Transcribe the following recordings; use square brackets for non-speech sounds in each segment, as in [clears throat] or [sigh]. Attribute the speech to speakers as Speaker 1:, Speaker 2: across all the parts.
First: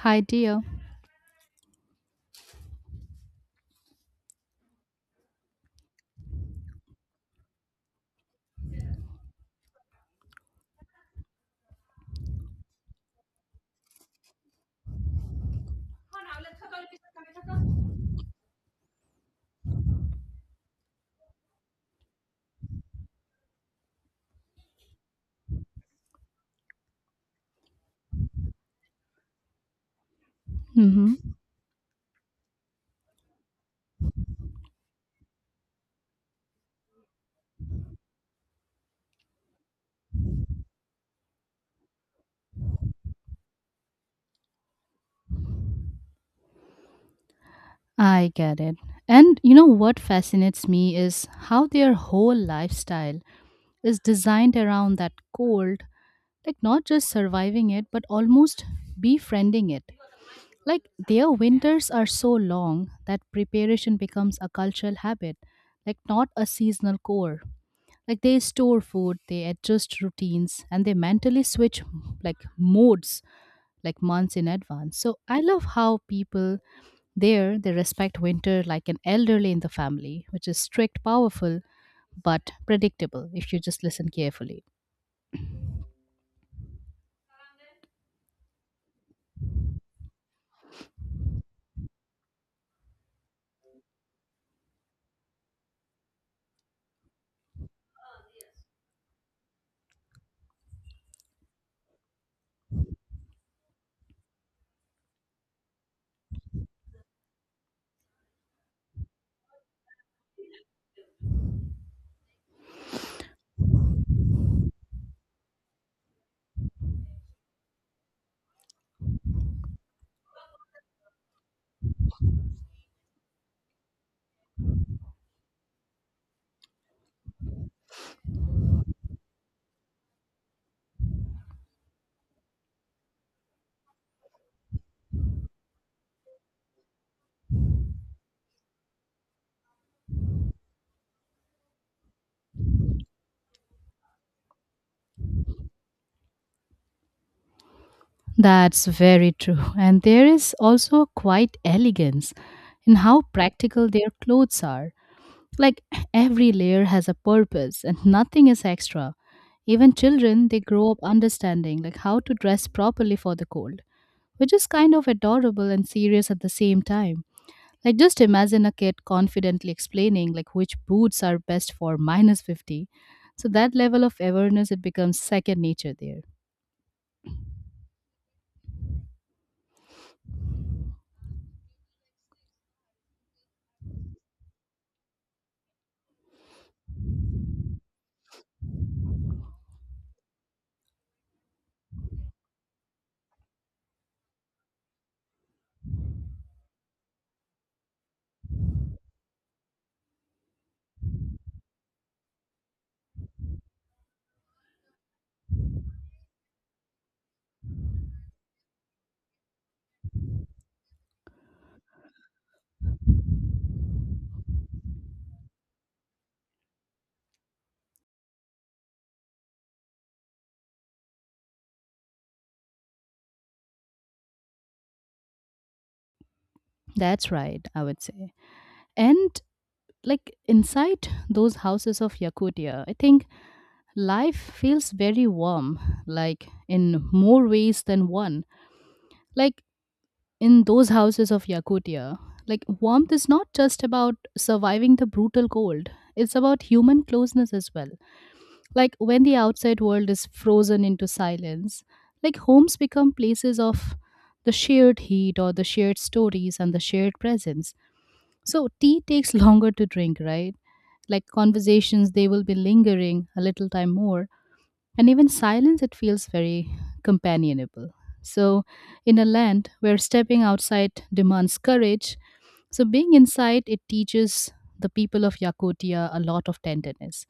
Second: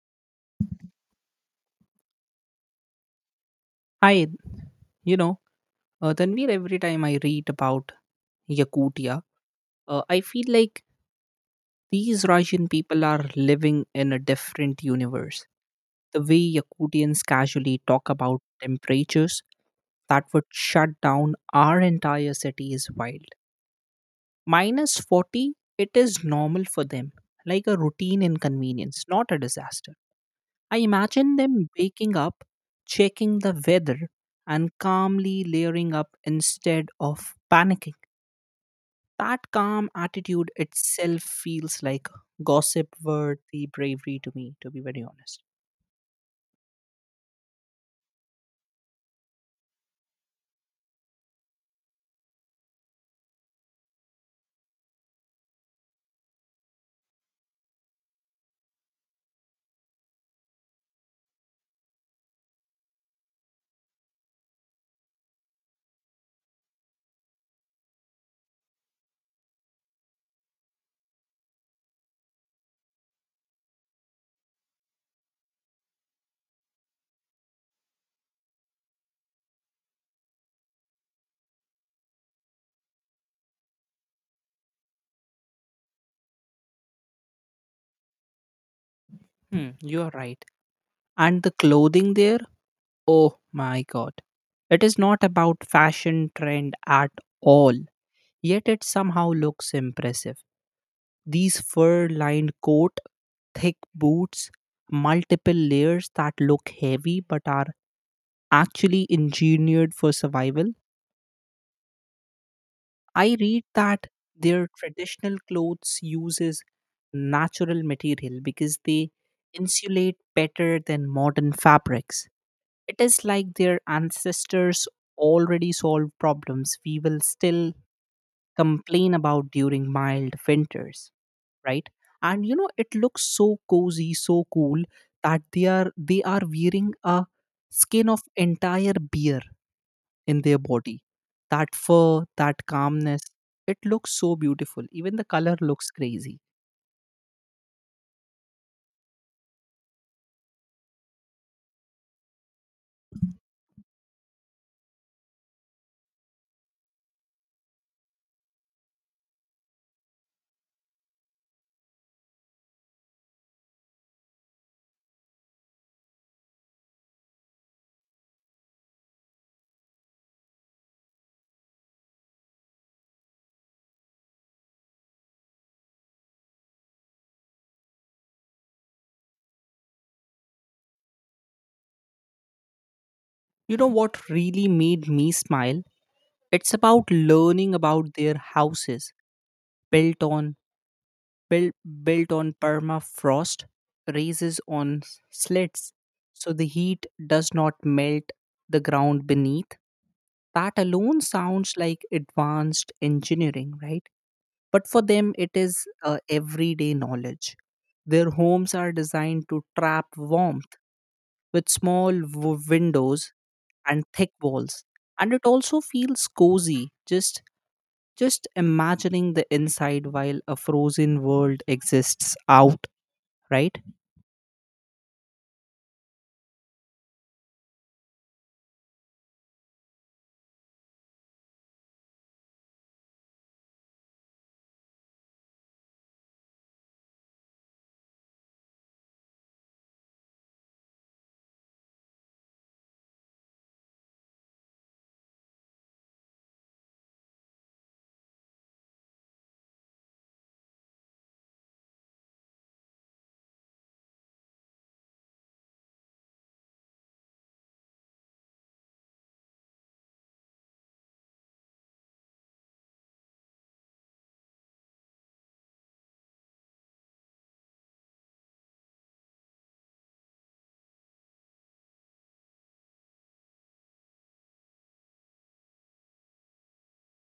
Speaker 1: Hi, dear.
Speaker 2: Hi, you know, Tanvir, every time I read about Yakutia, I feel like these Russian people are living in a different universe. The way Yakutians casually talk about temperatures that would shut down our entire city is wild. Minus 40, it is normal for them, like a routine inconvenience, not a disaster. I
Speaker 1: hmm
Speaker 2: imagine them waking up, checking the weather, and calmly layering up instead of panicking. That calm attitude itself feels like gossip worthy bravery to me, to be very honest.
Speaker 1: I get it. And you know what fascinates me is how their whole lifestyle is designed around that cold, like not just surviving it, but almost befriending it. Like their winters are so long that preparation becomes a cultural habit, like not a seasonal core. Like they store food, they adjust routines, and they mentally switch like modes like months in advance. So I love how people there, they respect winter like an elderly in the family, which is strict, powerful, but predictable if you just listen carefully.
Speaker 2: Hmm, you are right. And the clothing there, oh my god. It is not about fashion trend at all, yet it somehow looks impressive. These fur lined coat, thick boots, multiple layers that look heavy but are actually engineered for survival. I read that their traditional clothes uses natural material because they insulate better than modern fabrics. It is like their ancestors already solved problems we will still complain about during mild winters. Right. And it looks so cozy, so cool that they are wearing a skin of entire bear in their body. That fur, that calmness, it looks so beautiful. Even the color looks crazy.
Speaker 1: That's very true. [laughs] And there is also quite elegance in how practical their clothes are. Like every layer has a purpose and nothing is extra. Even children, they grow up understanding like how to dress properly for the cold, which is kind of adorable and serious at the same time. Like just imagine a kid confidently explaining like which boots are best for minus 50. So that level of awareness it becomes second nature there.
Speaker 2: You know what really made me smile? It's about learning about their houses built on built built on permafrost, raises on sleds, so the heat does not melt the ground beneath. That alone sounds like advanced engineering, right? But for them, it is everyday knowledge. Their homes are designed to trap warmth with small windows and thick walls. And it also feels cozy, just imagining the inside while a frozen world exists out, right?
Speaker 1: That's right, I would say. And like inside those houses of Yakutia, I think life feels very warm, like in more ways than one. Like in those houses of Yakutia, like warmth is not just about surviving the brutal cold. It's about human closeness as well. Like when the outside world is frozen into silence, like homes become places of the shared heat or the shared stories and the shared presence. So tea takes [laughs] longer to drink, right? Like conversations, they will be lingering a little time more. And even silence, it feels very companionable. So, in a land where stepping outside demands courage, so, being inside, it teaches the people of Yakutia a lot of tenderness.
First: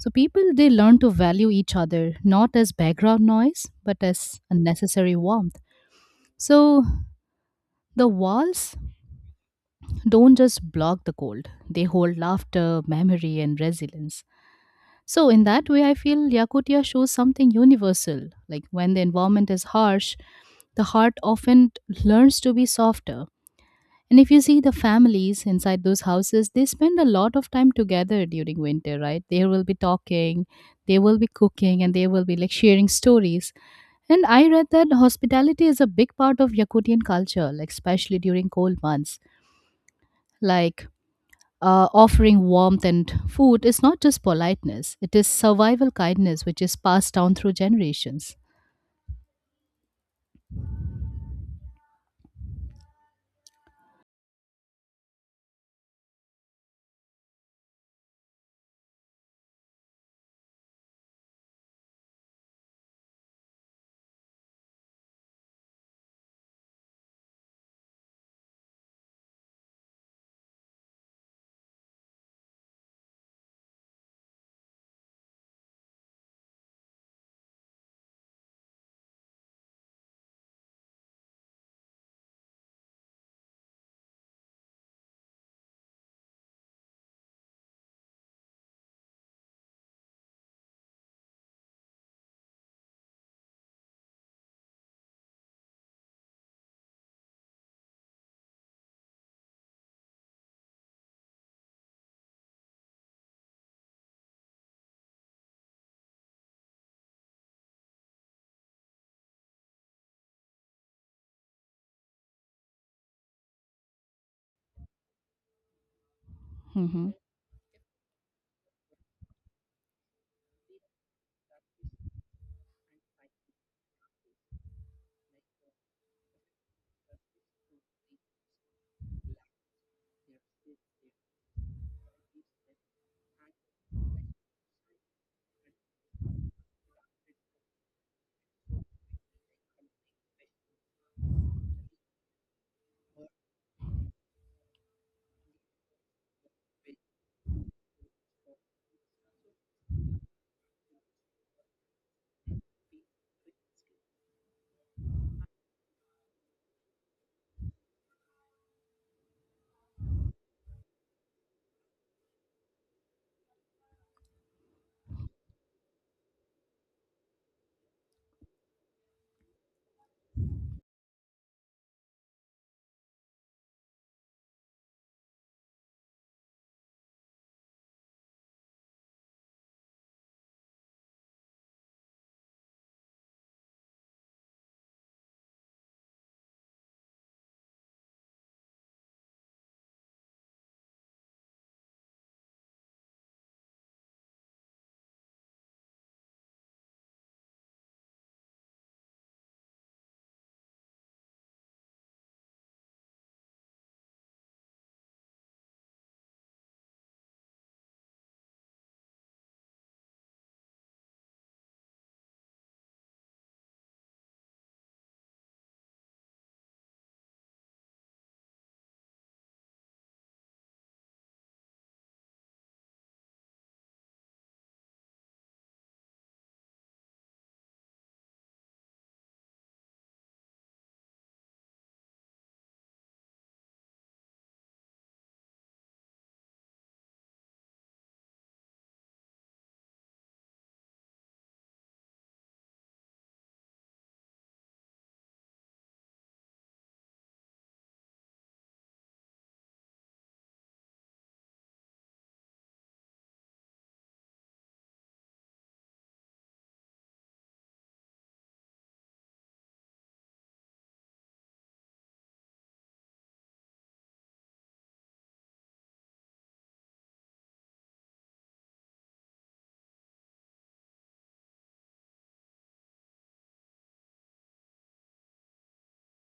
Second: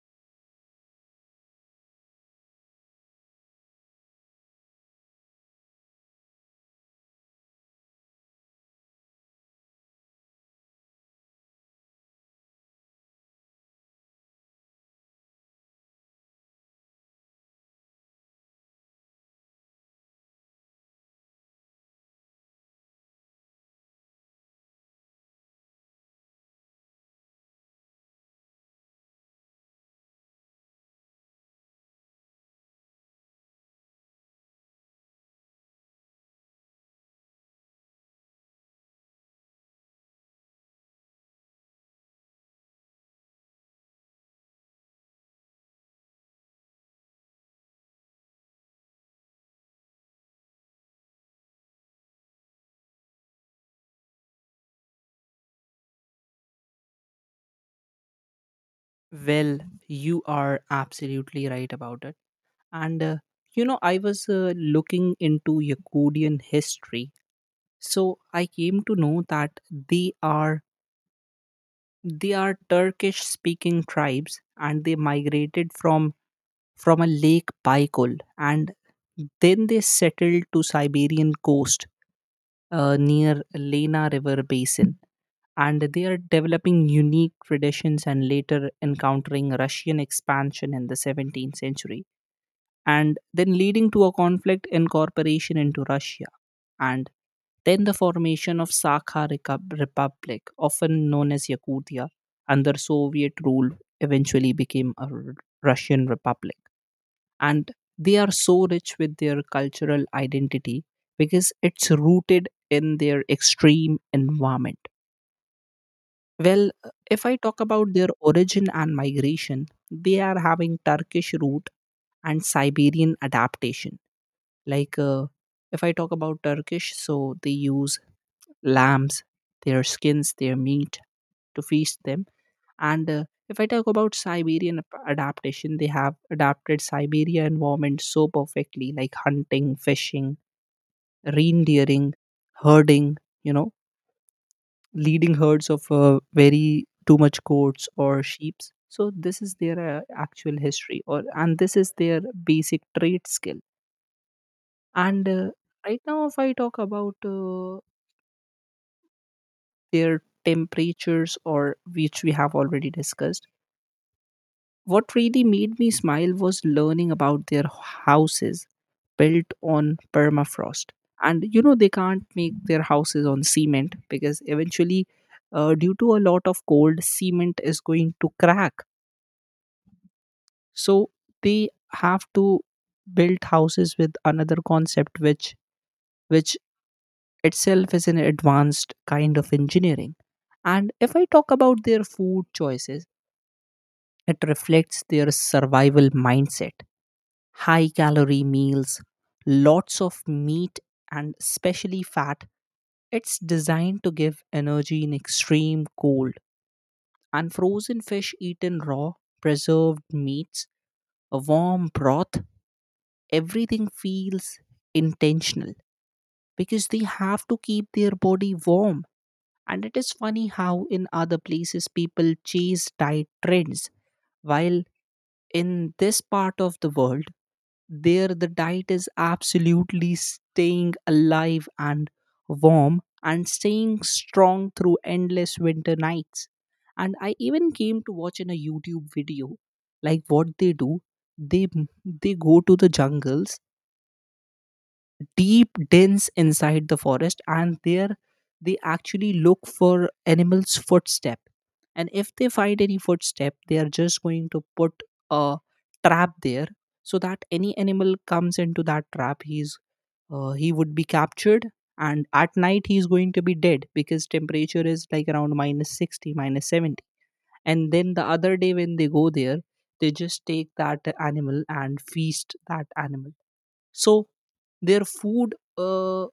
Speaker 1: So, people they learn to value each other not as background noise but as a necessary warmth. So, the walls don't just block the cold, they hold laughter, memory, and resilience. So, in that way, I feel Yakutia shows something universal. Like when the environment is harsh, the heart often learns to be softer. And if you see the families inside those houses, they spend a lot of time together during winter, right? They will be talking, they will be cooking, and they will be like sharing stories. And I read that hospitality is a big part of Yakutian culture, like especially during cold months. Like offering warmth and food is not just politeness; it is survival kindness, which is passed down through generations.
Speaker 2: Well, you are absolutely right about it. And you know, I was looking into Yakutian history. So I came to know that they are they are Turkish speaking tribes, and they migrated from a lake Baikal, and then they settled to Siberian coast, near Lena River basin, and they are developing unique traditions and later encountering Russian expansion in the 17th century, and then leading to a conflict incorporation into Russia, and then the formation of Sakha Republic, often known as Yakutia, under Soviet rule, eventually became a Russian Republic. And they are so rich with their cultural identity because it's rooted in their extreme environment. Well,
Speaker 1: hmm
Speaker 2: if I talk about their origin and migration, they are having Turkish root and Siberian adaptation. Like if I talk about Turkish, so they use lambs, their skins, their meat, to feast them. And if I talk about Siberian adaptation, they have adapted Siberia environment so perfectly, like hunting, fishing, reindeering, herding, you know, leading herds of very too much goats or sheep. So this is their actual history, or and this is their basic trade skill. And right now, if I talk about their temperatures, or which we have already discussed. What really made me smile was learning about their houses built on permafrost. And you know, they can't make their houses on cement because eventually, due to a lot of cold, cement is going to crack. So they have to build houses with another concept, which itself is an advanced kind of engineering. And if I talk about their food choices, it reflects their survival mindset: high calorie meals, lots of meat, and especially fat. It's designed to give energy in extreme cold. And frozen fish eaten raw, preserved meats, a warm broth, everything feels intentional because they have to keep their body warm. And it is funny how in other places people chase diet trends, while in this part of the world, there, the diet is absolutely staying alive and warm and staying strong through endless winter nights. And I even came to watch in a YouTube video like what they do. They they go to the jungles, deep dens inside the forest, and there they actually look for animals footstep, and if they find any footstep, they are just going to put a trap there, so that any animal comes into that trap, he would be captured, and at night he's going to be dead because temperature is like around minus 60, minus 70. And then the other day, when they go there, they just take that animal and feast that animal. So their food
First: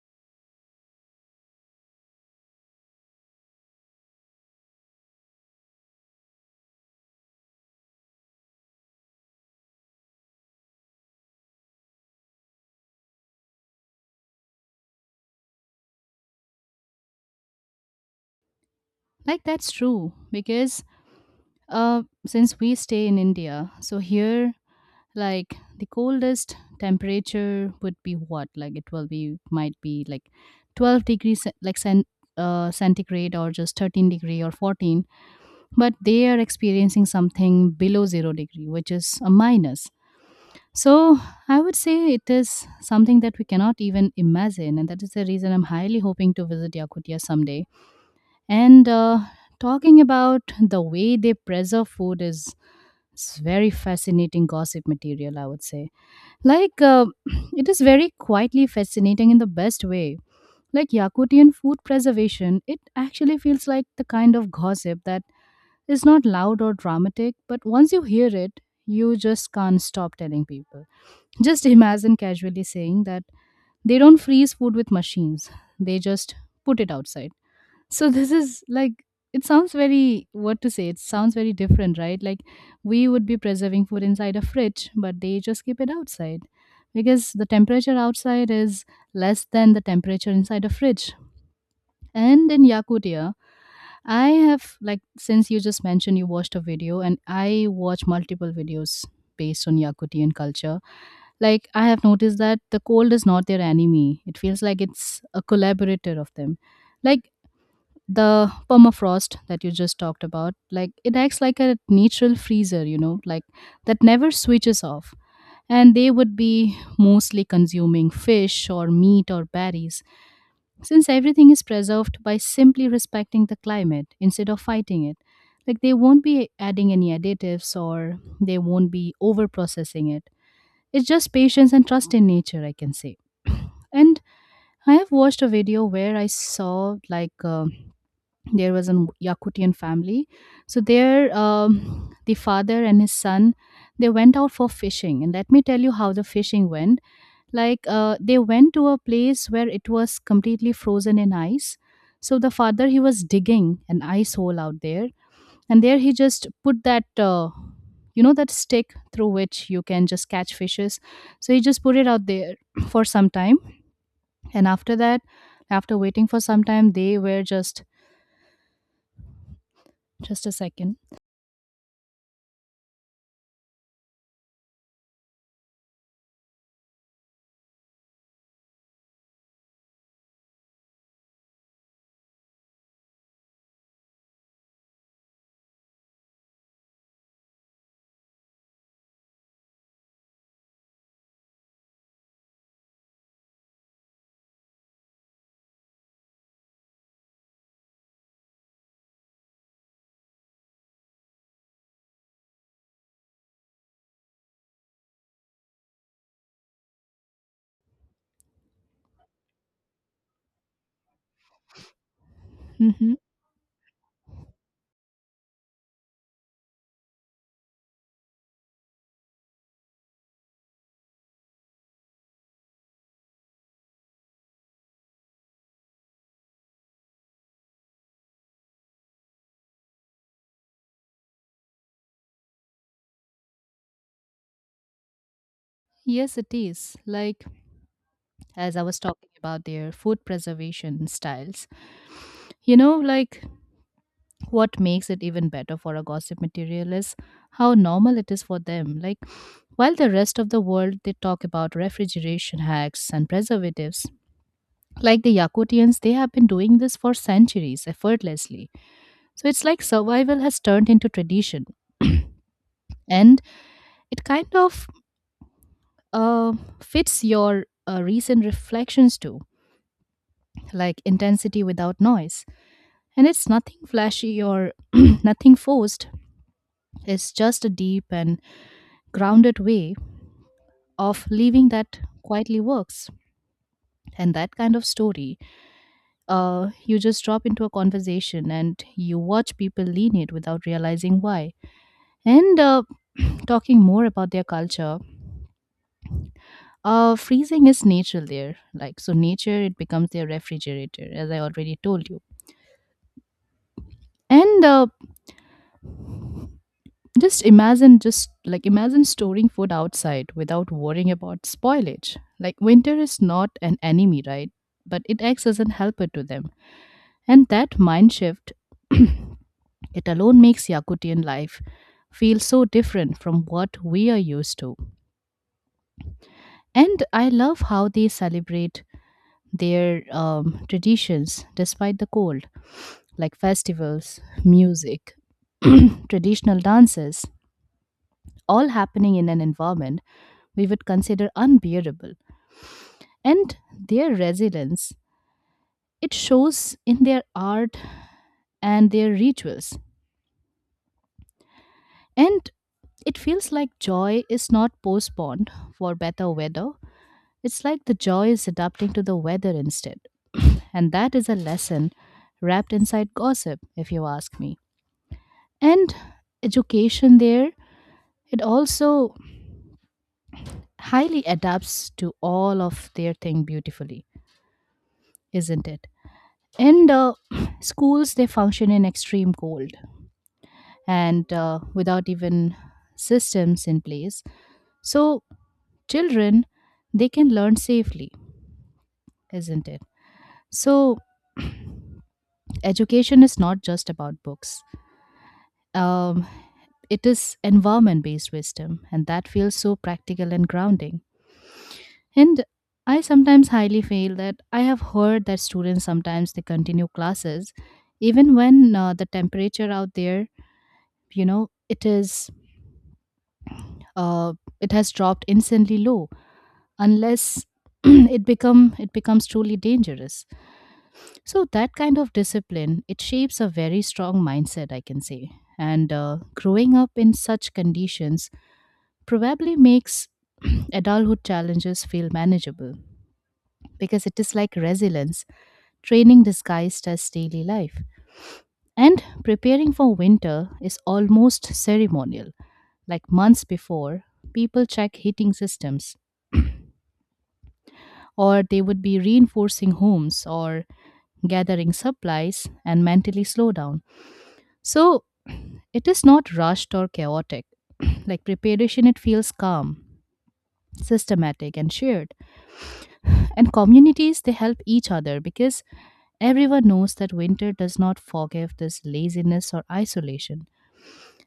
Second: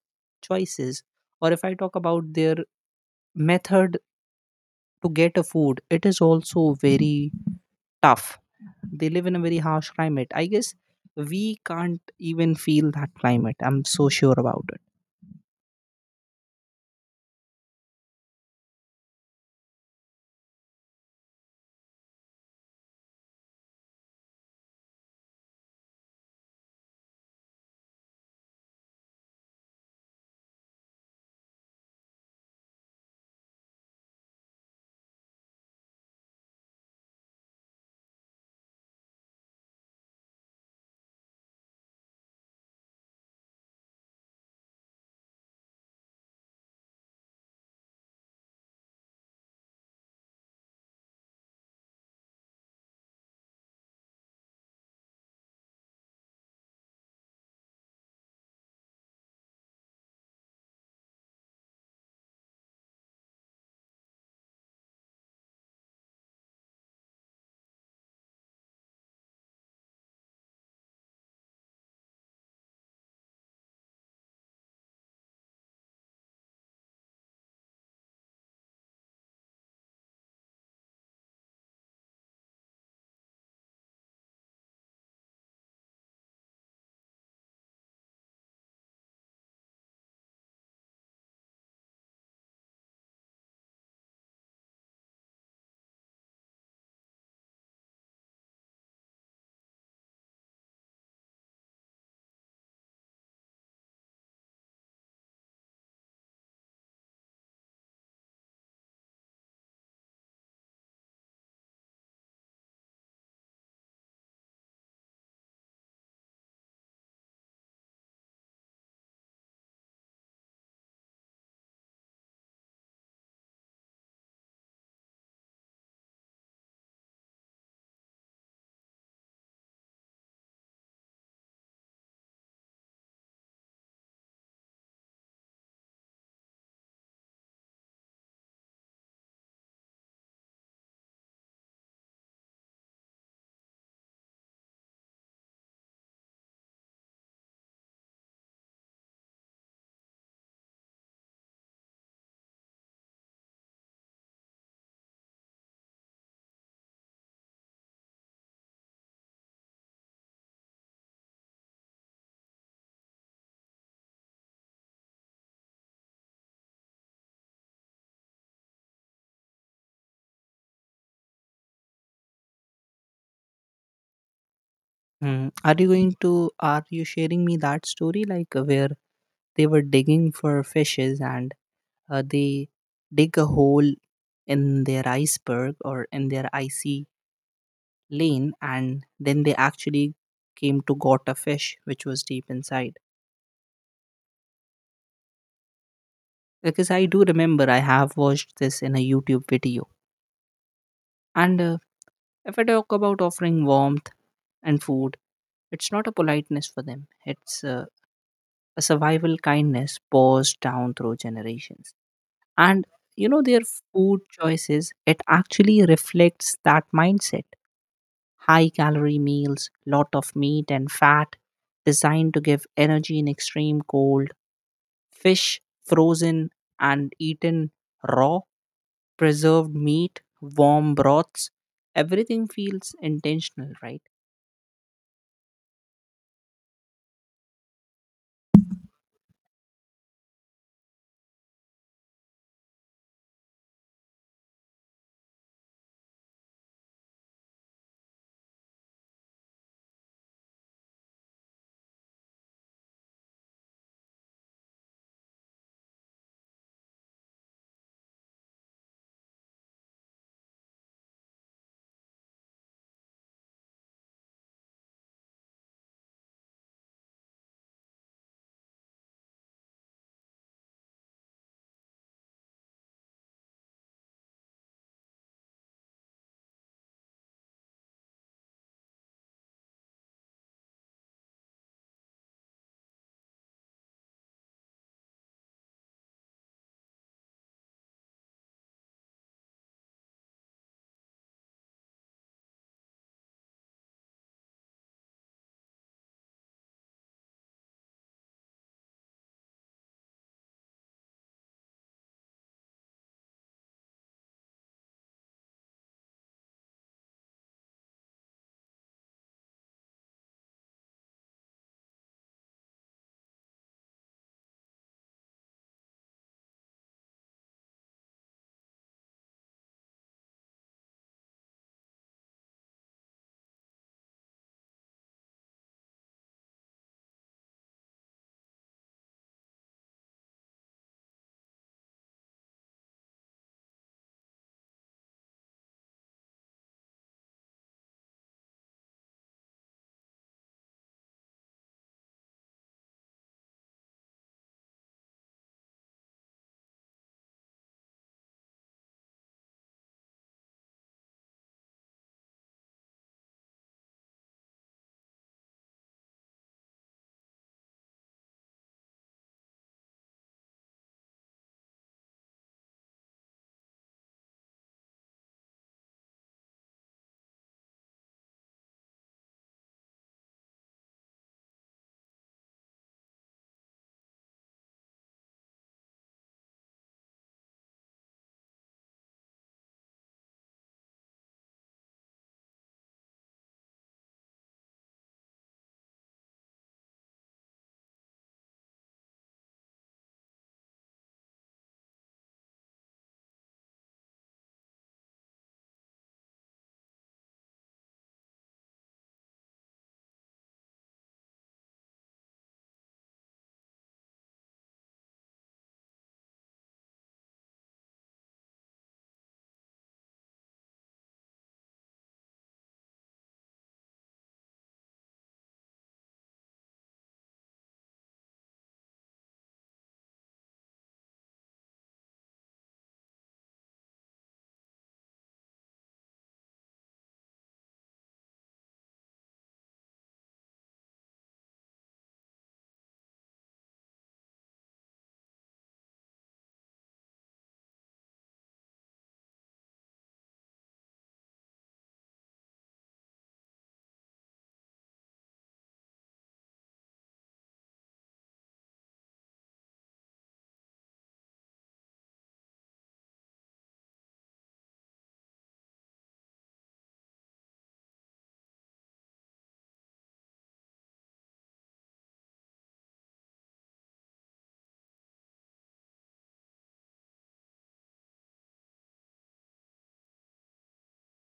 Speaker 2: choices, or if I talk about their method to get a food, it is also very tough. They live in a very harsh climate. I guess we can't even feel that climate. I'm so sure about it.
Speaker 1: Like that's true because uh, since we stay in India, so here like the coldest temperature would be what, like it will be, might be like 12 degrees ce- like cent, centigrade or just 13 degree or 14, but they are experiencing something below 0 degree, which is a minus. So I would say it is something that we cannot even imagine, and that is the reason I'm highly hoping to visit Yakutia someday. And talking about the way they preserve food is, it's very fascinating gossip material, I would say. Like, [clears throat] it is very quietly fascinating in the best way. Like Yakutian food preservation, it actually feels like the kind of gossip that is not loud or dramatic, but once you hear it, you just can't stop telling people. Just imagine casually saying that they don't freeze food with machines, they just put it outside. So this is like, it sounds very, what to say. It sounds very different, right? Like we would be preserving food inside a fridge, but they just keep it outside because the temperature outside is less than the temperature inside a fridge. And in Yakutia, I have, like, since you just mentioned you watched a video, and I watch multiple videos based on Yakutian culture, like I have noticed that the cold is not their enemy, it feels like it's a collaborator of them. Like the permafrost that you just talked about, like it acts like a natural freezer, you know, like that never switches off. And they would be mostly consuming fish or meat or berries, since everything is preserved by simply respecting the climate instead of fighting it. Like they won't be adding any additives or they won't be over processing it, it's just patience and trust in nature, I can say. [clears throat] And I have watched a video where I saw like there was an Yakutian family. So there, the father and his son, they went out for fishing. And let me tell you how the fishing went. Like they went to a place where it was completely frozen in ice. So the father he was digging an ice hole out there, and there he just put that. You know that stick through which you can just catch fishes, so he just put it out there [clears throat] for some time. And after that, after waiting for some time, they were just a 2nd.
Speaker 2: Hmm. Are you sharing me that story, like where they were digging for fishes, and they dig a hole in their iceberg or in their icy lane, and then they actually came to got a fish which was deep inside, because I do remember I have watched this in a YouTube video. And if I talk about offering warmth and food, it's not a politeness for them, it's a survival kindness passed down through generations. And you know, their food choices, it actually reflects that mindset: high calorie meals, lot of meat and fat, designed to give energy in extreme cold. Fish frozen and eaten raw, preserved meat, warm broths, everything feels intentional, right?
Speaker 1: Yes, it is. Like, as I was talking about their food preservation styles, you know, like what makes it even better for a gossip material is how normal it is for them. Like, while the rest of the world they talk about refrigeration hacks and preservatives, like the Yakutians, they have been doing this for centuries effortlessly. So it's like survival has turned into tradition. [clears throat] And it kind of uh, fits your recent reflections too, like intensity without noise. And it's nothing flashy or [clears throat] nothing forced. It's just a deep and grounded way of living that quietly works. And that kind of story, you just drop into a conversation and you watch people lean it without realizing why. And [clears throat] talking more about their culture, freezing is nature there. Like, so nature, it becomes their refrigerator, as I already told you. And uh, just imagine, just like imagine storing food outside without worrying about spoilage. Like winter is not an enemy, right? But it acts as a helper to them. And that mind shift, [clears throat] it alone makes Yakutian life feel so different from what we are used to. And I love how they celebrate their traditions despite the cold, like festivals, music, [clears throat] traditional dances, all happening in an environment we would consider unbearable. And their resilience, it shows in their art and their rituals. And it feels like joy is not postponed for better weather. It's like the joy is adapting to the weather instead. [clears throat] And that is a lesson wrapped inside gossip, if you ask me. And education there, it also highly adapts to all of their thing beautifully, isn't it? And [clears throat] schools they function in extreme cold and without even systems in place, so children they can learn safely, isn't it? So education is not just about books, um, it is environment based wisdom, and that feels so practical and grounding. And I sometimes highly feel that I have heard that students sometimes they continue classes even when the temperature out there, you know, it is uh, it has dropped instantly low, unless [clears throat] it becomes truly dangerous. So that kind of discipline it shapes a very strong mindset, I can say. And growing up in such conditions probably makes [clears throat] adulthood challenges feel manageable, because it is like resilience training disguised as daily life. And preparing for winter is almost ceremonial, like months before people check heating systems, [clears throat] or they would be reinforcing homes or gathering supplies and mentally slow down. So [clears throat] it is not rushed or chaotic. [clears throat] Like preparation, it feels calm, systematic, and shared. [sighs] And communities, they help each other because everyone knows that winter does not forgive this laziness or isolation.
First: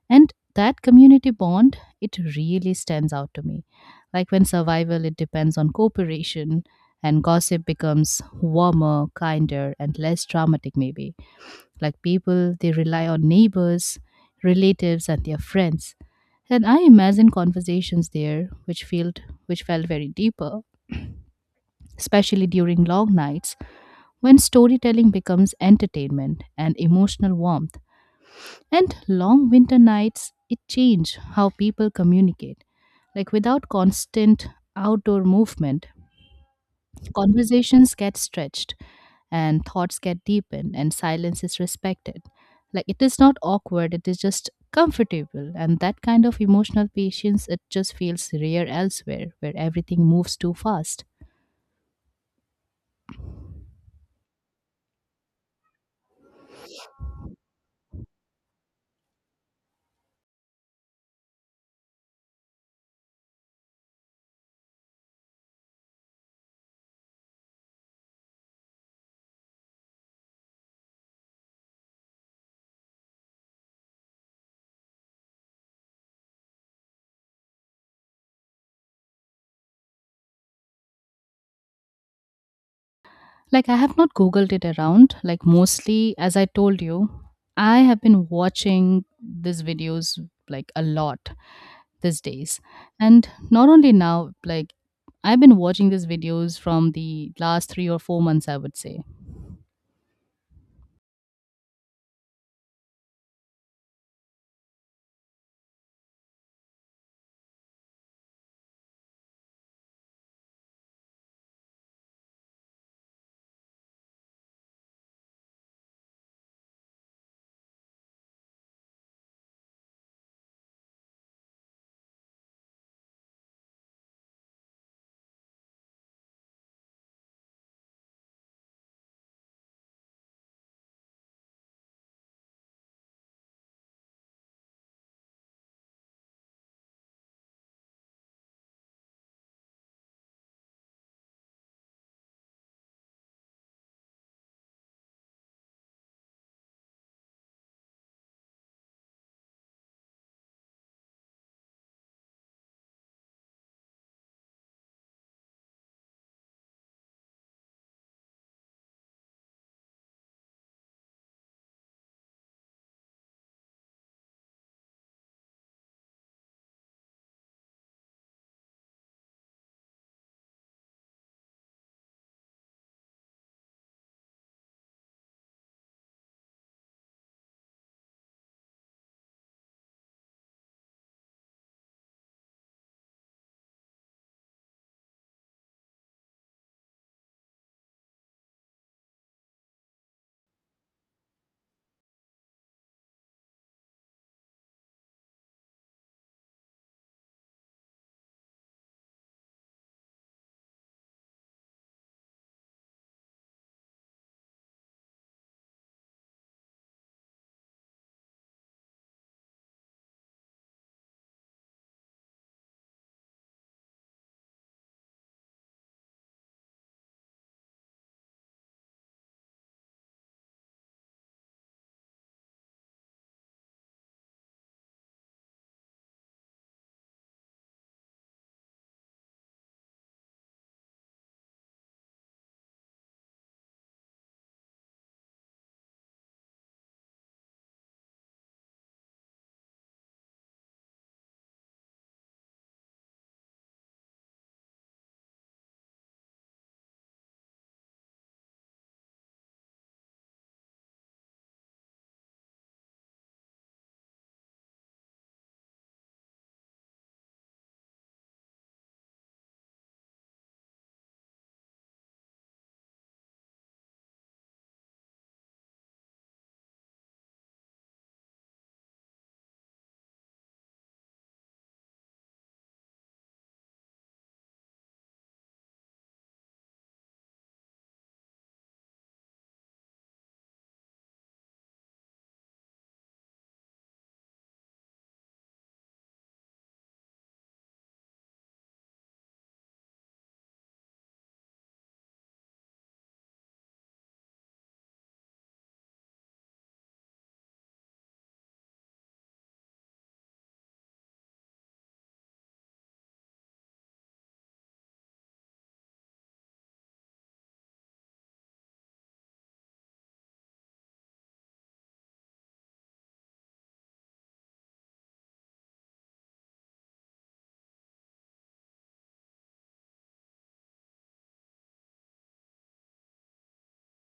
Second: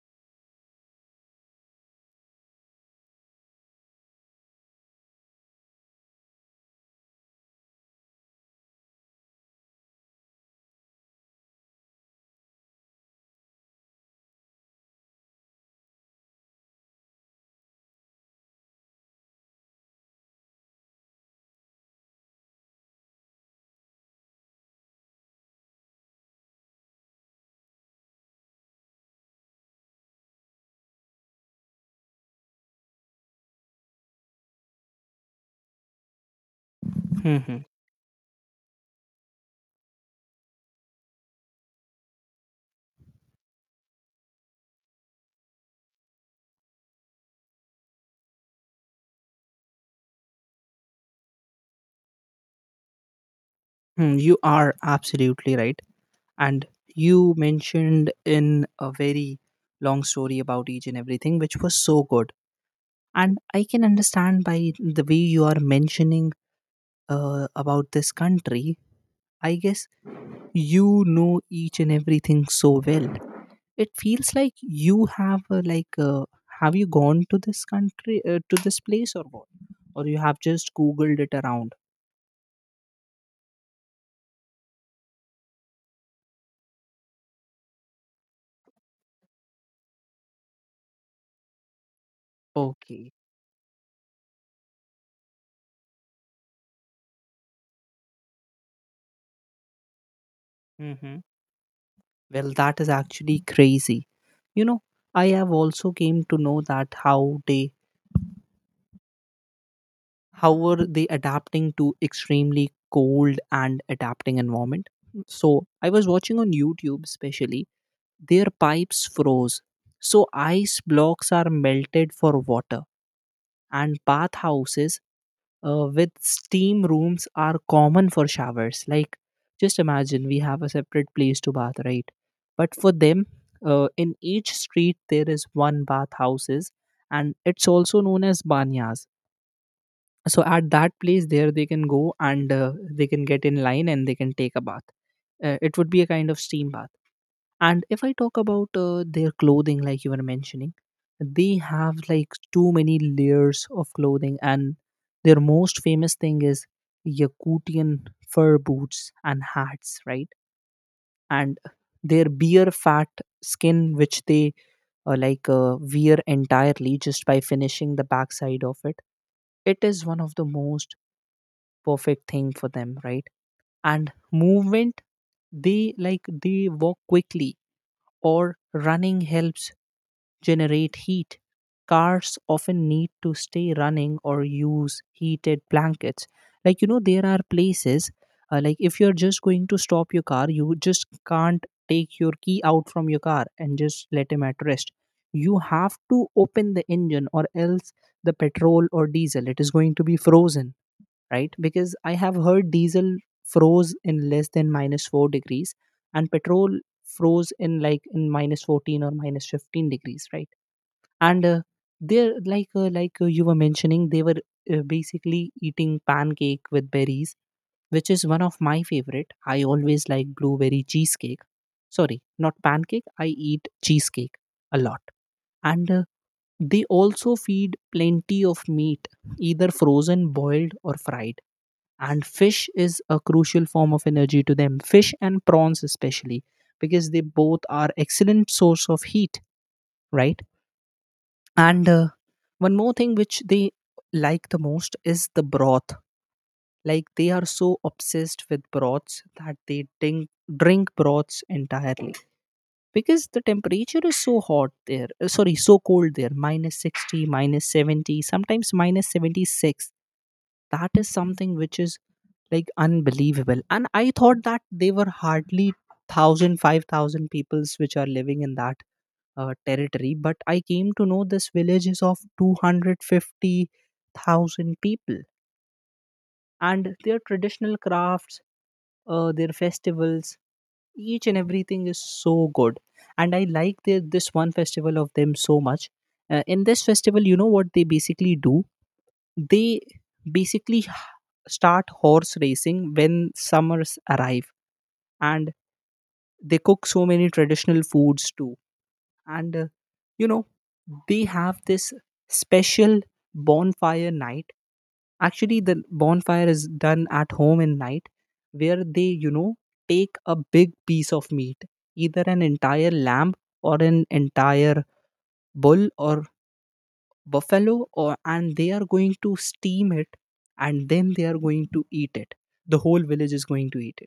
Speaker 1: And that community bond it really stands out to me. Like when survival it depends on cooperation, and gossip becomes warmer, kinder, and less dramatic, maybe. Like people they rely on neighbors, relatives and their friends. And I imagine conversations there which felt very deeper, especially during long nights, when storytelling becomes entertainment and emotional warmth. And long winter nights, it changed how people communicate. Like without constant outdoor movement,
Speaker 2: Hmm.
Speaker 1: conversations get stretched and thoughts get deepened and silence is respected. Like it is not awkward, it is just comfortable. And that kind of emotional patience, it just feels rare elsewhere where everything moves too fast.
Speaker 2: Hmm, you are absolutely right. And you mentioned in a very long story about each and everything, which was so good. And I can understand by the way you are mentioning about this country, I guess you know each and everything so well. It feels like you have like have you gone to this country to this place, or what, or you have just googled it around?
Speaker 1: Like, I have not Googled it around. Like, mostly, as I told you, I have been watching these videos like a lot these days.
Speaker 2: Okay.
Speaker 1: And not only now, like, I've been watching these videos from the last 3 or 4 months, I would say.
Speaker 2: Mm-hmm. Well, that is actually crazy. You know, I have also came to know that how they, how were they adapting to extremely cold and adapting environment. So I was watching on YouTube especially. Their pipes froze, so ice blocks are melted for water. And bathhouses with steam rooms are common for showers. Like, just imagine we have a separate place to bath, right? But for them, in each street there is one bathhouses, and it's also known as banyas. So at that place there they can go, and they can get in line, and they can take a bath. It would be a kind of steam bath. And if I talk about their clothing, like you were mentioning, they have like too many layers of clothing, and their most famous thing is Yakutian fur boots and hats, right? And their beer fat skin which they like wear entirely just by finishing the backside of it, it is one of the most perfect thing for them, right? And movement, they like they walk quickly or running helps generate heat. Cars often need to stay running or use heated blankets. Like, you know, there are places, like if you're just going to stop your car, you just can't take your key out from your car and just let him at rest. You have to open the engine, or else the petrol or diesel, it is going to be frozen, right? Because I have heard diesel froze in less than minus 4 degrees, and petrol froze in like in minus 14 or minus 15 degrees, right? And they're like you were mentioning they were basically eating pancake with berries, which is one of my favorite. I always like blueberry cheesecake. Sorry, not pancake. I eat cheesecake a lot. And they also feed plenty of meat, either frozen, boiled, or fried, and fish is a crucial form of energy to them. Fish and prawns especially, because they both are excellent source of heat, right? and one more thing which they like the most is the broth. Like, they are so obsessed with broths that they drink broths entirely, because the temperature is so hot there, sorry, so cold there, minus 60, minus 70, sometimes minus 76. That is something which is like unbelievable. And I thought that they were hardly thousand, five thousand peoples which are living in that territory. But I came to know this village is of 250,000 people. And their traditional crafts, their festivals, each and everything is so good. And I like their, this one festival of them so much. In this festival, you know what they basically do? They basically h- start horse racing when summers arrive. And they cook so many traditional foods too. And you know, they have this special bonfire night. Actually, the bonfire is done at home in night, where they, you know, take a big piece of meat, either an entire lamb or an entire bull or buffalo, or and they are going to steam it, and then they are going to eat it. The whole village is going to eat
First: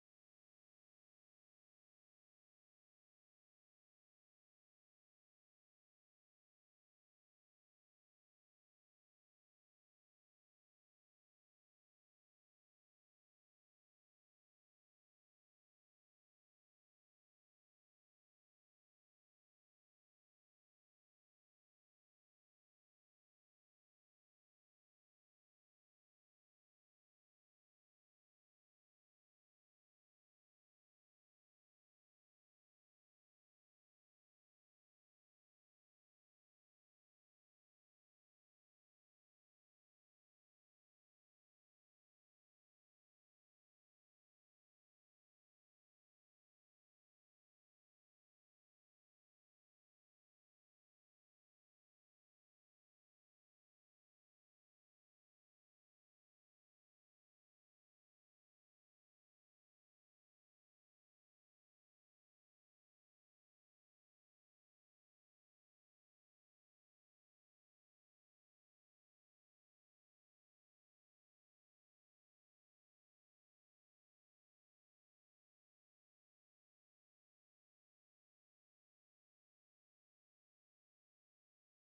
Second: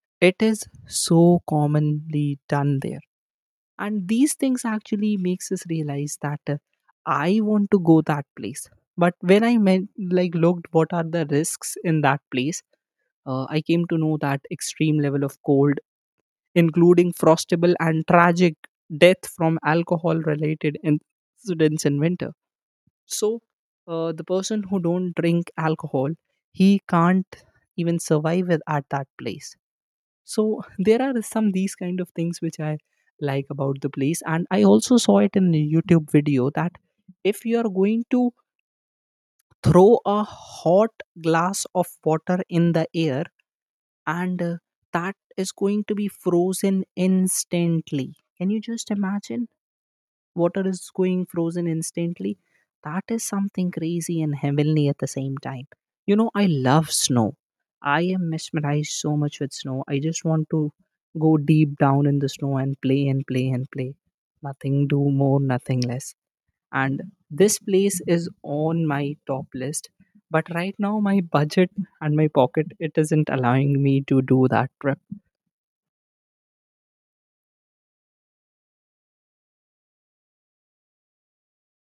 Speaker 2: it. It is so commonly done there. And these things actually makes us realize that, I want to go that place. But when I meant, like, looked what are the risks in that place, I came to know that extreme level of cold, including frostable and tragic death from alcohol related incidents in winter. So, the person who don't drink alcohol, he can't even survive it at that place. So [laughs] there are some these kind of things which I like about the place. And I also saw it in a youtube video that if you are going to throw a hot glass of water in the air, and that is going to be frozen instantly. Can you just imagine? Water is going frozen instantly. That is something crazy and heavenly at the same time. You know, I love snow. I am mesmerized so much with snow. I just want to go deep down in the snow and play and play and play. Nothing do more, nothing less. And this place is on my top list. But right now, my budget and my pocket, it isn't allowing me to do that trip.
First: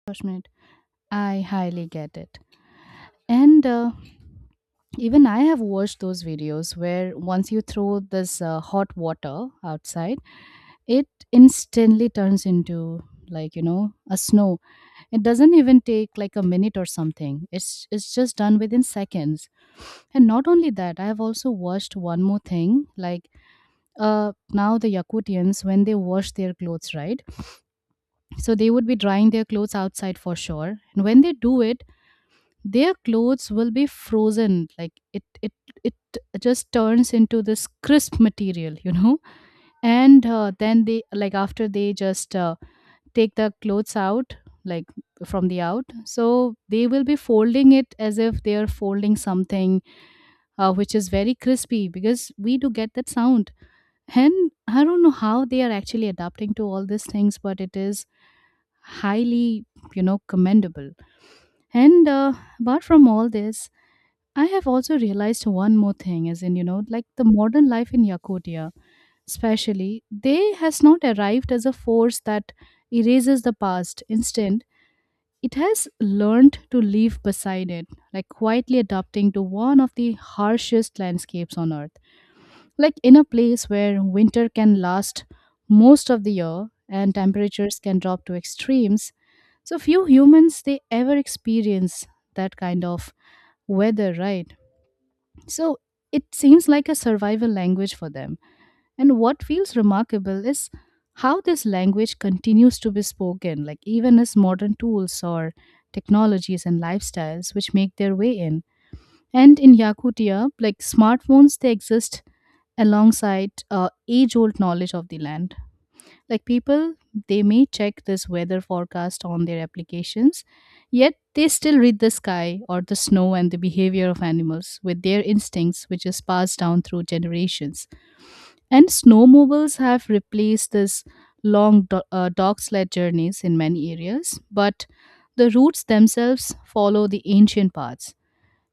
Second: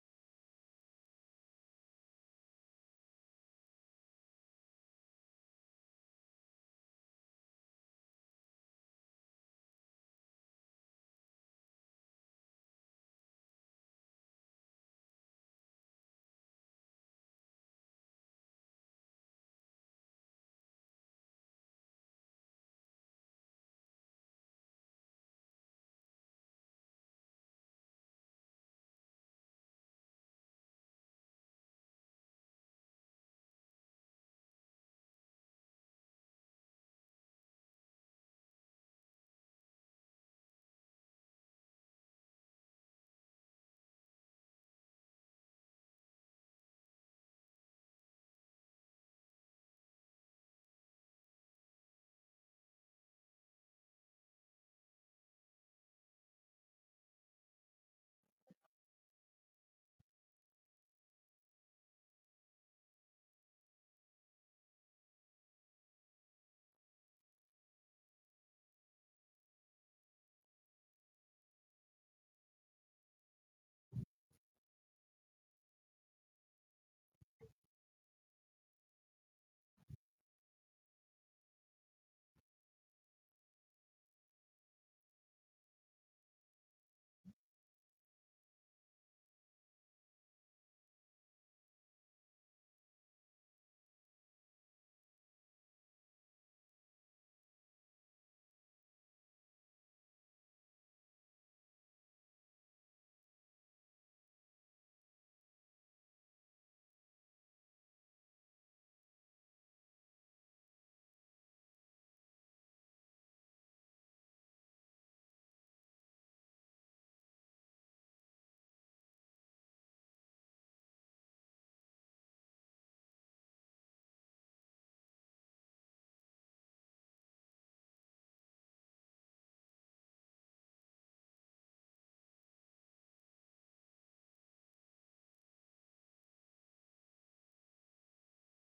Speaker 1: Gosh, mate, I highly get it. And even I have watched those videos where once you throw this hot water outside, it instantly turns into, like, you know, a snow. It doesn't even take like a minute or something. It's just done within seconds. And not only that, I have also watched one more thing. Like uh now the Yakutians, when they wash their clothes, right? So they would be drying their clothes outside for sure. And when they do it, their clothes will be frozen. Like it just turns into this crisp material, you know? And then they, like after they just take the clothes out, like from the out, so they will be folding it as if they are folding something which is very crispy because we do get that sound. And I don't know how they are actually adapting to all these things, but it is highly, you know, commendable. And apart from all this, I have also realized one more thing, as in, you know, like the modern life in Yakutia especially, they has not arrived as a force that erases the past. Instead, it has learned to live beside it, like quietly adapting to one of the harshest landscapes on earth. Like in a place where winter can last most of the year and temperatures can drop to extremes, so few humans they ever experience that kind of weather, right? So it seems like a survival language for them. And what feels remarkable is how this language continues to be spoken, like even as modern tools or technologies and lifestyles which make their way in. And in Yakutia, like smartphones, they exist alongside age-old knowledge of the land. Like people, they may check this weather forecast on their applications, yet they still read the sky or the snow and the behavior of animals with their instincts, which is passed down through generations. And snowmobiles have replaced this dog sled journeys in many areas, but the routes themselves follow the ancient paths.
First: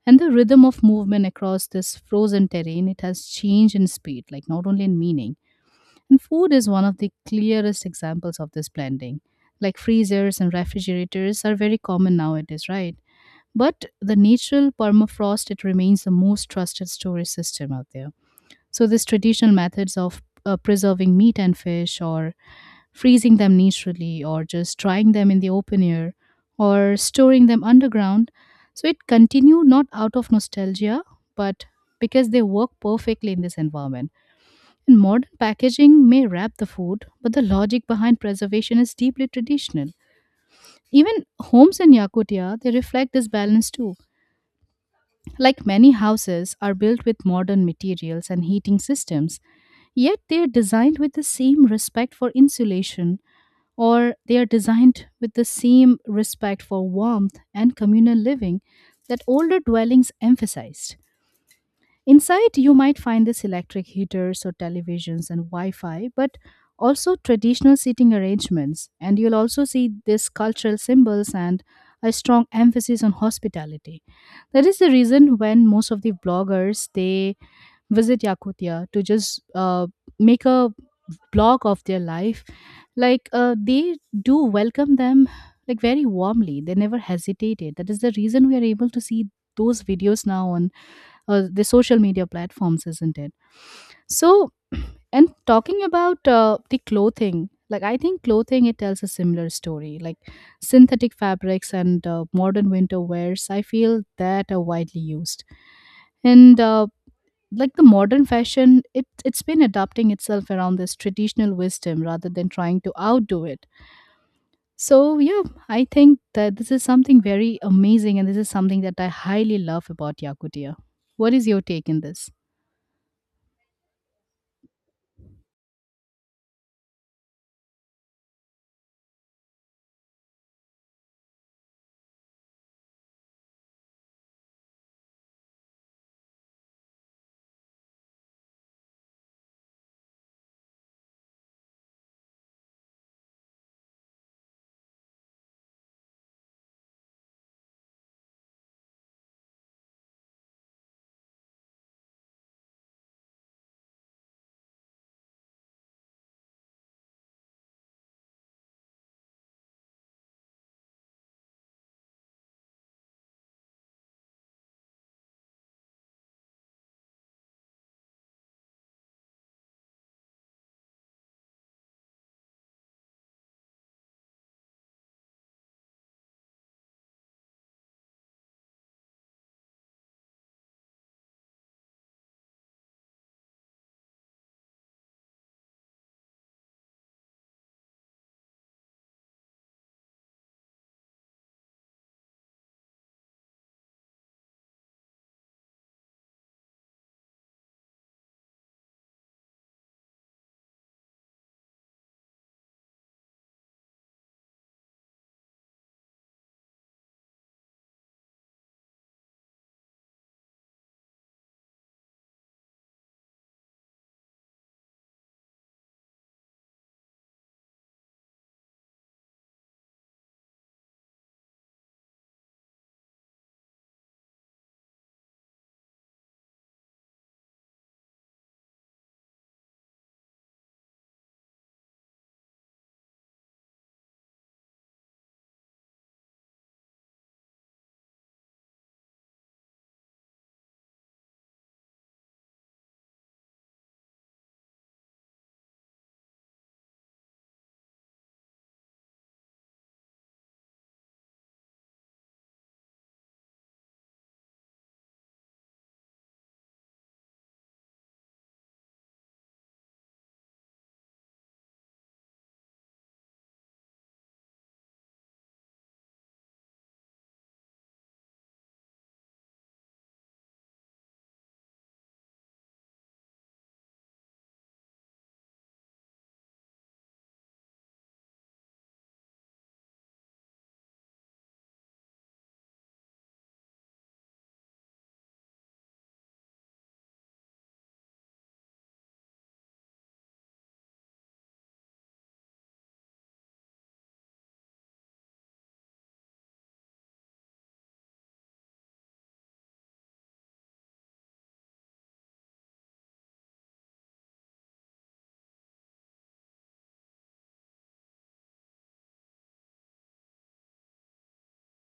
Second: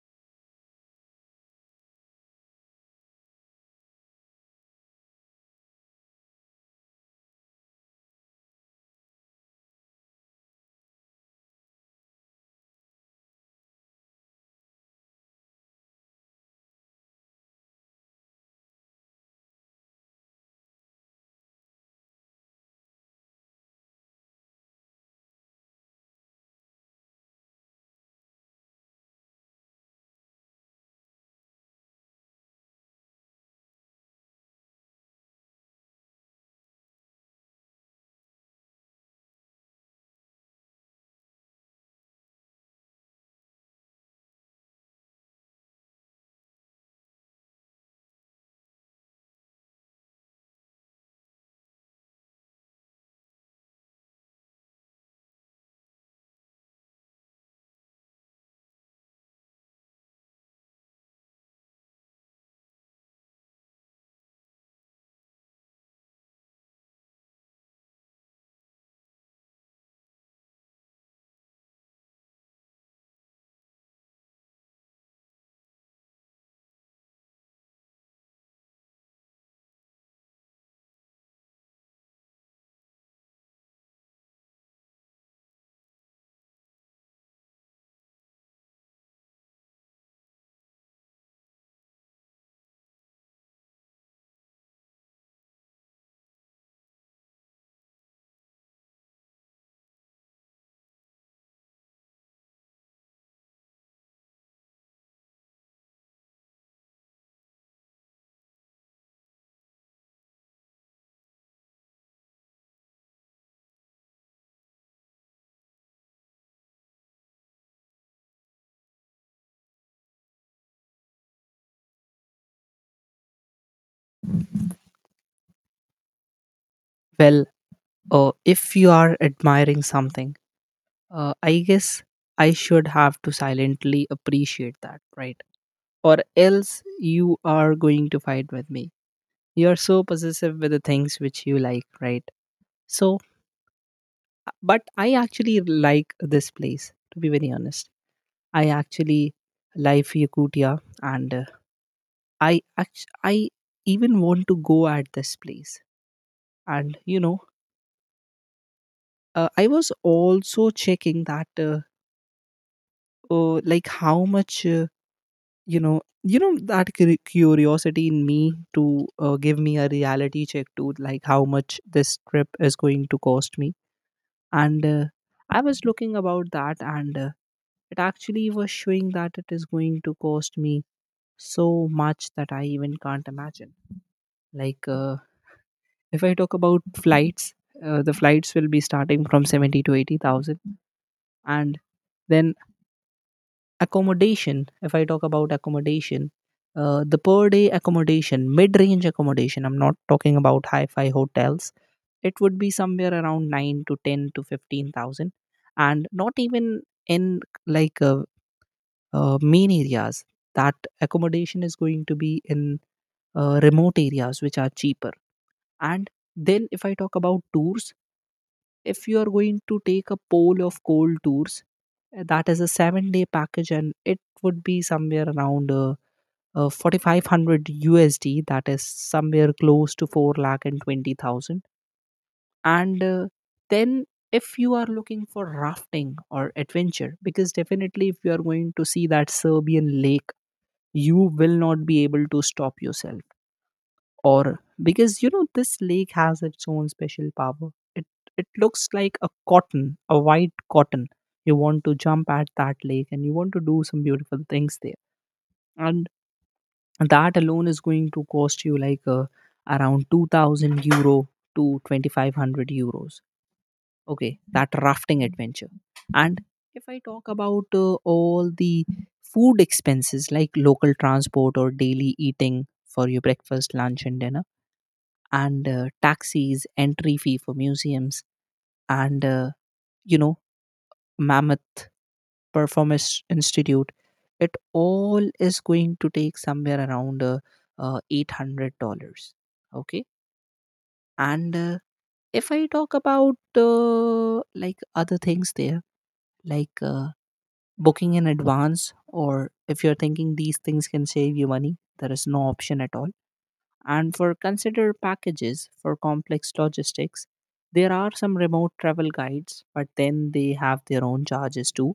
Speaker 1: And the rhythm of movement across this frozen terrain, it has changed in speed, like not only in meaning. And food is one of the clearest examples of this blending. Like freezers and refrigerators are very common nowadays, right? But the natural permafrost, it remains the most trusted storage system out there. So these traditional methods of preserving meat and fish, or freezing them naturally, or just drying them in the open air, or storing them underground. So it continued not out of nostalgia, but because they work perfectly in this environment. And modern packaging may wrap the food, but the logic behind preservation is deeply traditional. Even homes in Yakutia, they reflect this balance too. Like many houses are built with modern materials and heating systems, yet they are designed with the same respect for insulation, or they are designed with the same respect for warmth and communal living that older dwellings emphasized. Inside, you might find these electric heaters or televisions and Wi Fi, but also traditional seating arrangements. And you'll also see these cultural symbols and a strong emphasis on hospitality. That is the reason when most of the bloggers they visit Yakutia to just make a blog of their life. Like they do welcome them like very warmly. They never hesitated. That is the reason we are able to see those videos now on the social media platforms, isn't it? So, and talking about the clothing, like I think clothing, it tells a similar story. Like synthetic fabrics and modern winter wears, I feel, that are widely used. And like the modern fashion, it's been adapting itself around this traditional wisdom rather than trying to outdo it. So, yeah, I think that this is something very amazing, and this is something that I highly love about Yakutia. What is your take in this?
Speaker 2: Well, if you are admiring something, I guess I should have to silently appreciate that, right? Or else you are going to fight with me. You are so possessive with the things which you like, right? So, but I actually like this place, to be very honest. I actually like Yakutia, and I even want to go at this place. And, you know, I was also checking that, like, how much. You know, you know that curiosity in me to give me a reality check to like how much this trip is going to cost me. And I was looking about that, and it actually was showing that it is going to cost me so much that I even can't imagine. Like, if I talk about flights, the flights will be starting from 70 to 80,000. And then accommodation. If I talk about accommodation, the per day accommodation, mid range accommodation, I'm not talking about hi-fi hotels, it would be somewhere around 9 to 10 to 15,000. And not even in, like, main areas. That accommodation is going to be in remote areas which are cheaper. And then if I talk about tours, if you are going to take a pole of cold tours, that is a 7-day package, and it would be somewhere around 4500 USD. That is somewhere close to 4 lakh and 20,000. And then if you are looking for rafting or adventure, because definitely if you are going to see that Serbian lake, you will not be able to stop yourself, or because you know this lake has its own special power. It it looks like a cotton, a white cotton. You want to jump at that lake and you want to do some beautiful things there. And that alone is going to cost you, like, around €2,000 to €2,500, okay, that rafting adventure. And if I talk about all the food expenses, like local transport, or daily eating for your breakfast, lunch, and dinner, and taxis, entry fee for museums, and you know, mammoth performance institute, it all is going to take somewhere around $800. Okay. and if I talk about like other things there, like, booking in advance, or if you're thinking these things can save you money, there is no option at all. And for consider packages for complex logistics, there are some remote travel guides, but then they have their own charges too.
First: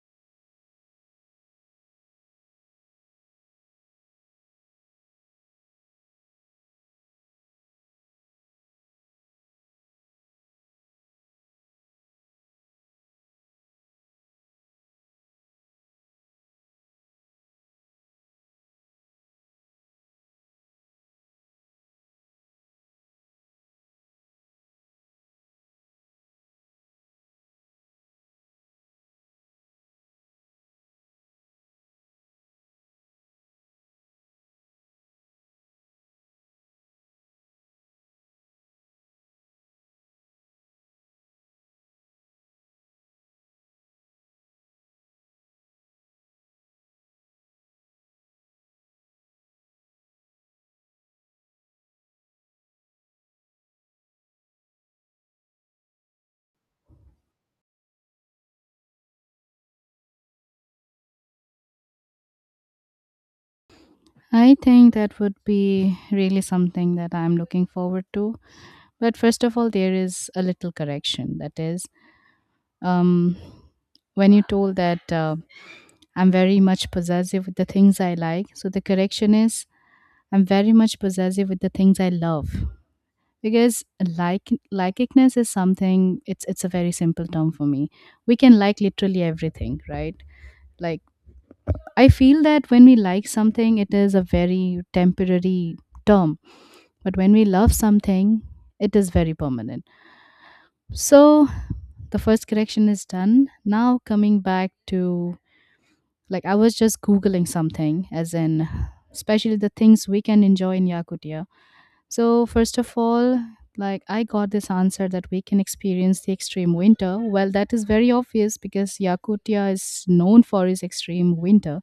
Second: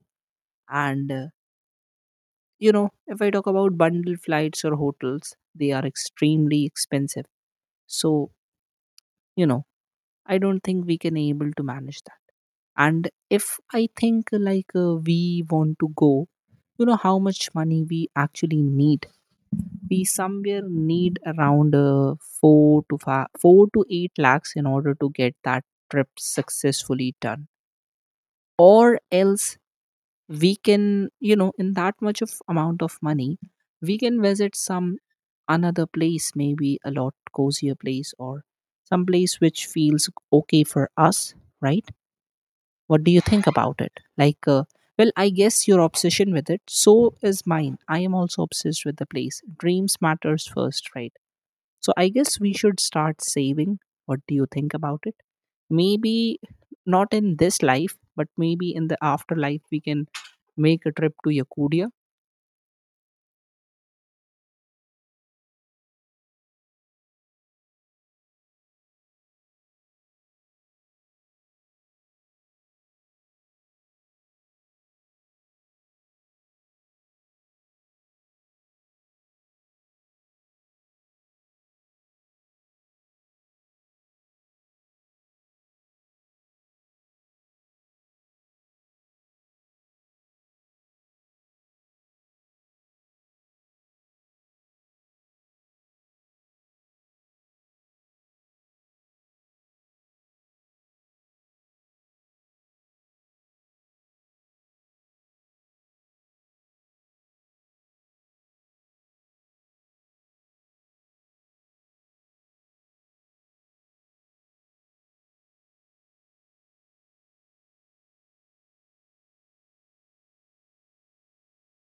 Speaker 2: And You know, if I talk about bundle flights or hotels, they are extremely expensive. So, you know, I don't think we can able to manage that. And if I think like we want to go, you know how much money we actually need. We somewhere need around 4 to five, 4 to 8 lakhs in order to get that trip successfully done. Or else we can, you know, in that much of amount of money, we can visit some another place, maybe a lot cozier place, or some place which feels okay for us, right? What do you think about it? Like, well, I guess your obsession with it, so is mine. I am also obsessed with the place. Dreams matters first, right? So I guess we should start saving. What do you think about it? Maybe not in this life, but maybe in the afterlife, we can make a trip to Yakudia.
Speaker 1: I think that would be really something that I'm looking forward to. But first of all, there is a little correction. That is, um, when you told that I'm very much possessive with the things I like, so the correction is I'm very much possessive with the things I love. Because like likingness is something. It's a very simple term for me. We can like literally everything, right? Like I feel that when we like something, it is a very temporary term. But when we love something, it is very permanent. So the first correction is done. Now, coming back to, like, I was just Googling something, as in, especially the things we can enjoy in Yakutia. So, first of all, like I got this answer that we can experience the extreme winter. Well, that is very obvious because Yakutia is known for its extreme winter.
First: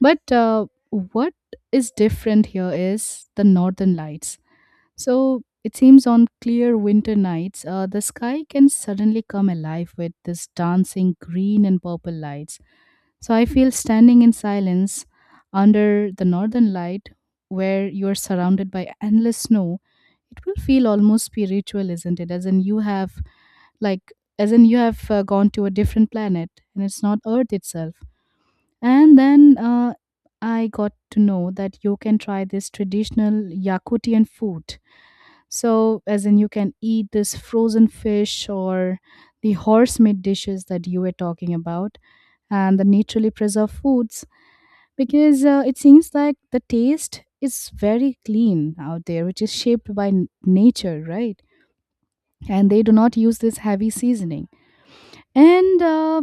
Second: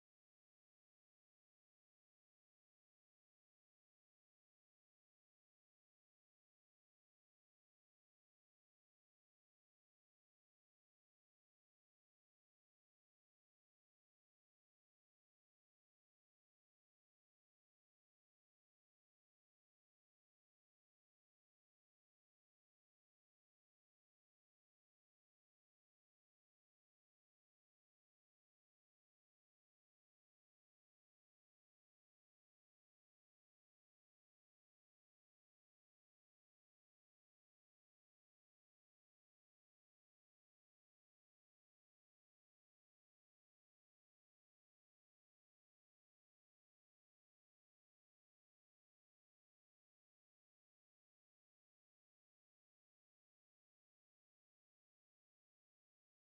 Speaker 1: But what is different here is the northern lights. So it seems on clear winter nights, the sky can suddenly come alive with this dancing green and purple lights. So I feel standing in silence under the northern light, where you are surrounded by endless snow, it will feel almost spiritual, isn't it? As in, you have like, as in you have gone to a different planet and it's not earth itself. And then I got to know that you can try this traditional Yakutian food. So, as in, you can eat this frozen fish or the horse meat dishes that you were talking about and the naturally preserved foods, because it seems like the taste is very clean out there, which is shaped by nature, right? And they do not use this heavy seasoning. And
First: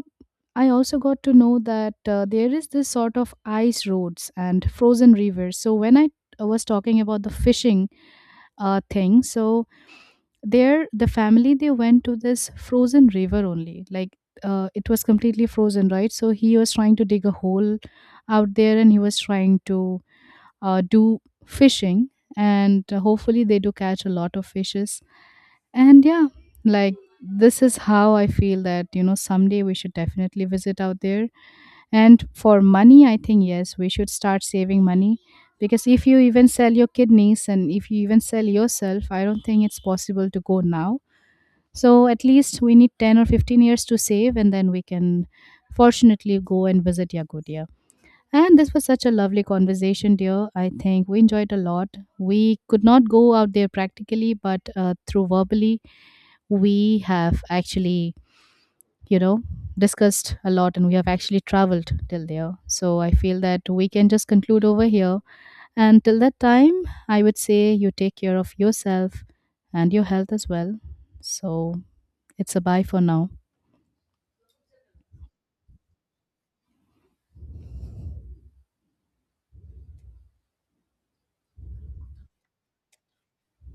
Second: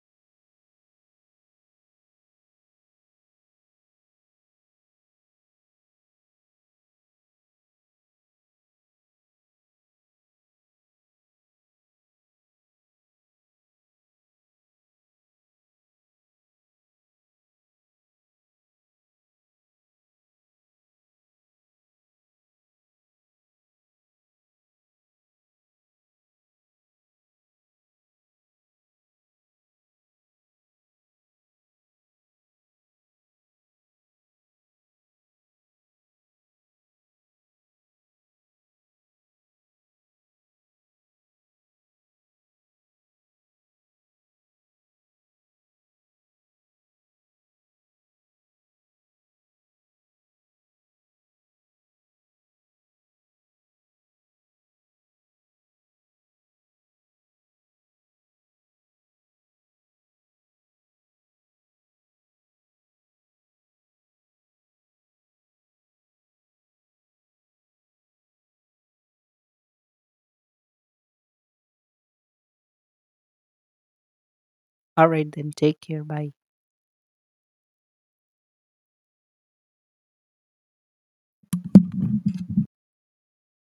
Speaker 1: I also got to know that there is this sort of ice roads and frozen rivers. So when I was talking about the fishing thing, so there the family they went to this frozen river only. Like it was completely frozen, right? So he was trying to dig a hole out there, and he was trying to do fishing, and hopefully they do catch a lot of fishes. And yeah, like this is how I feel that, you know, someday we should definitely visit out there. And for money, I think, yes, we should start saving money, because if you even sell your kidneys and if you even sell yourself, I don't think it's possible to go now. So at least we need 10 or 15 years to save and then we can fortunately go and visit Yakutia. And this was such a lovely conversation, dear. I think we enjoyed a lot. We could not go out there practically, but through verbally, we have actually, you know, discussed a lot and we have actually traveled till there. So I feel that we can just conclude over here. And till that time, I would say you take care of yourself and your health as well. So it's a bye for now.
Speaker 2: All right, then take care. Bye.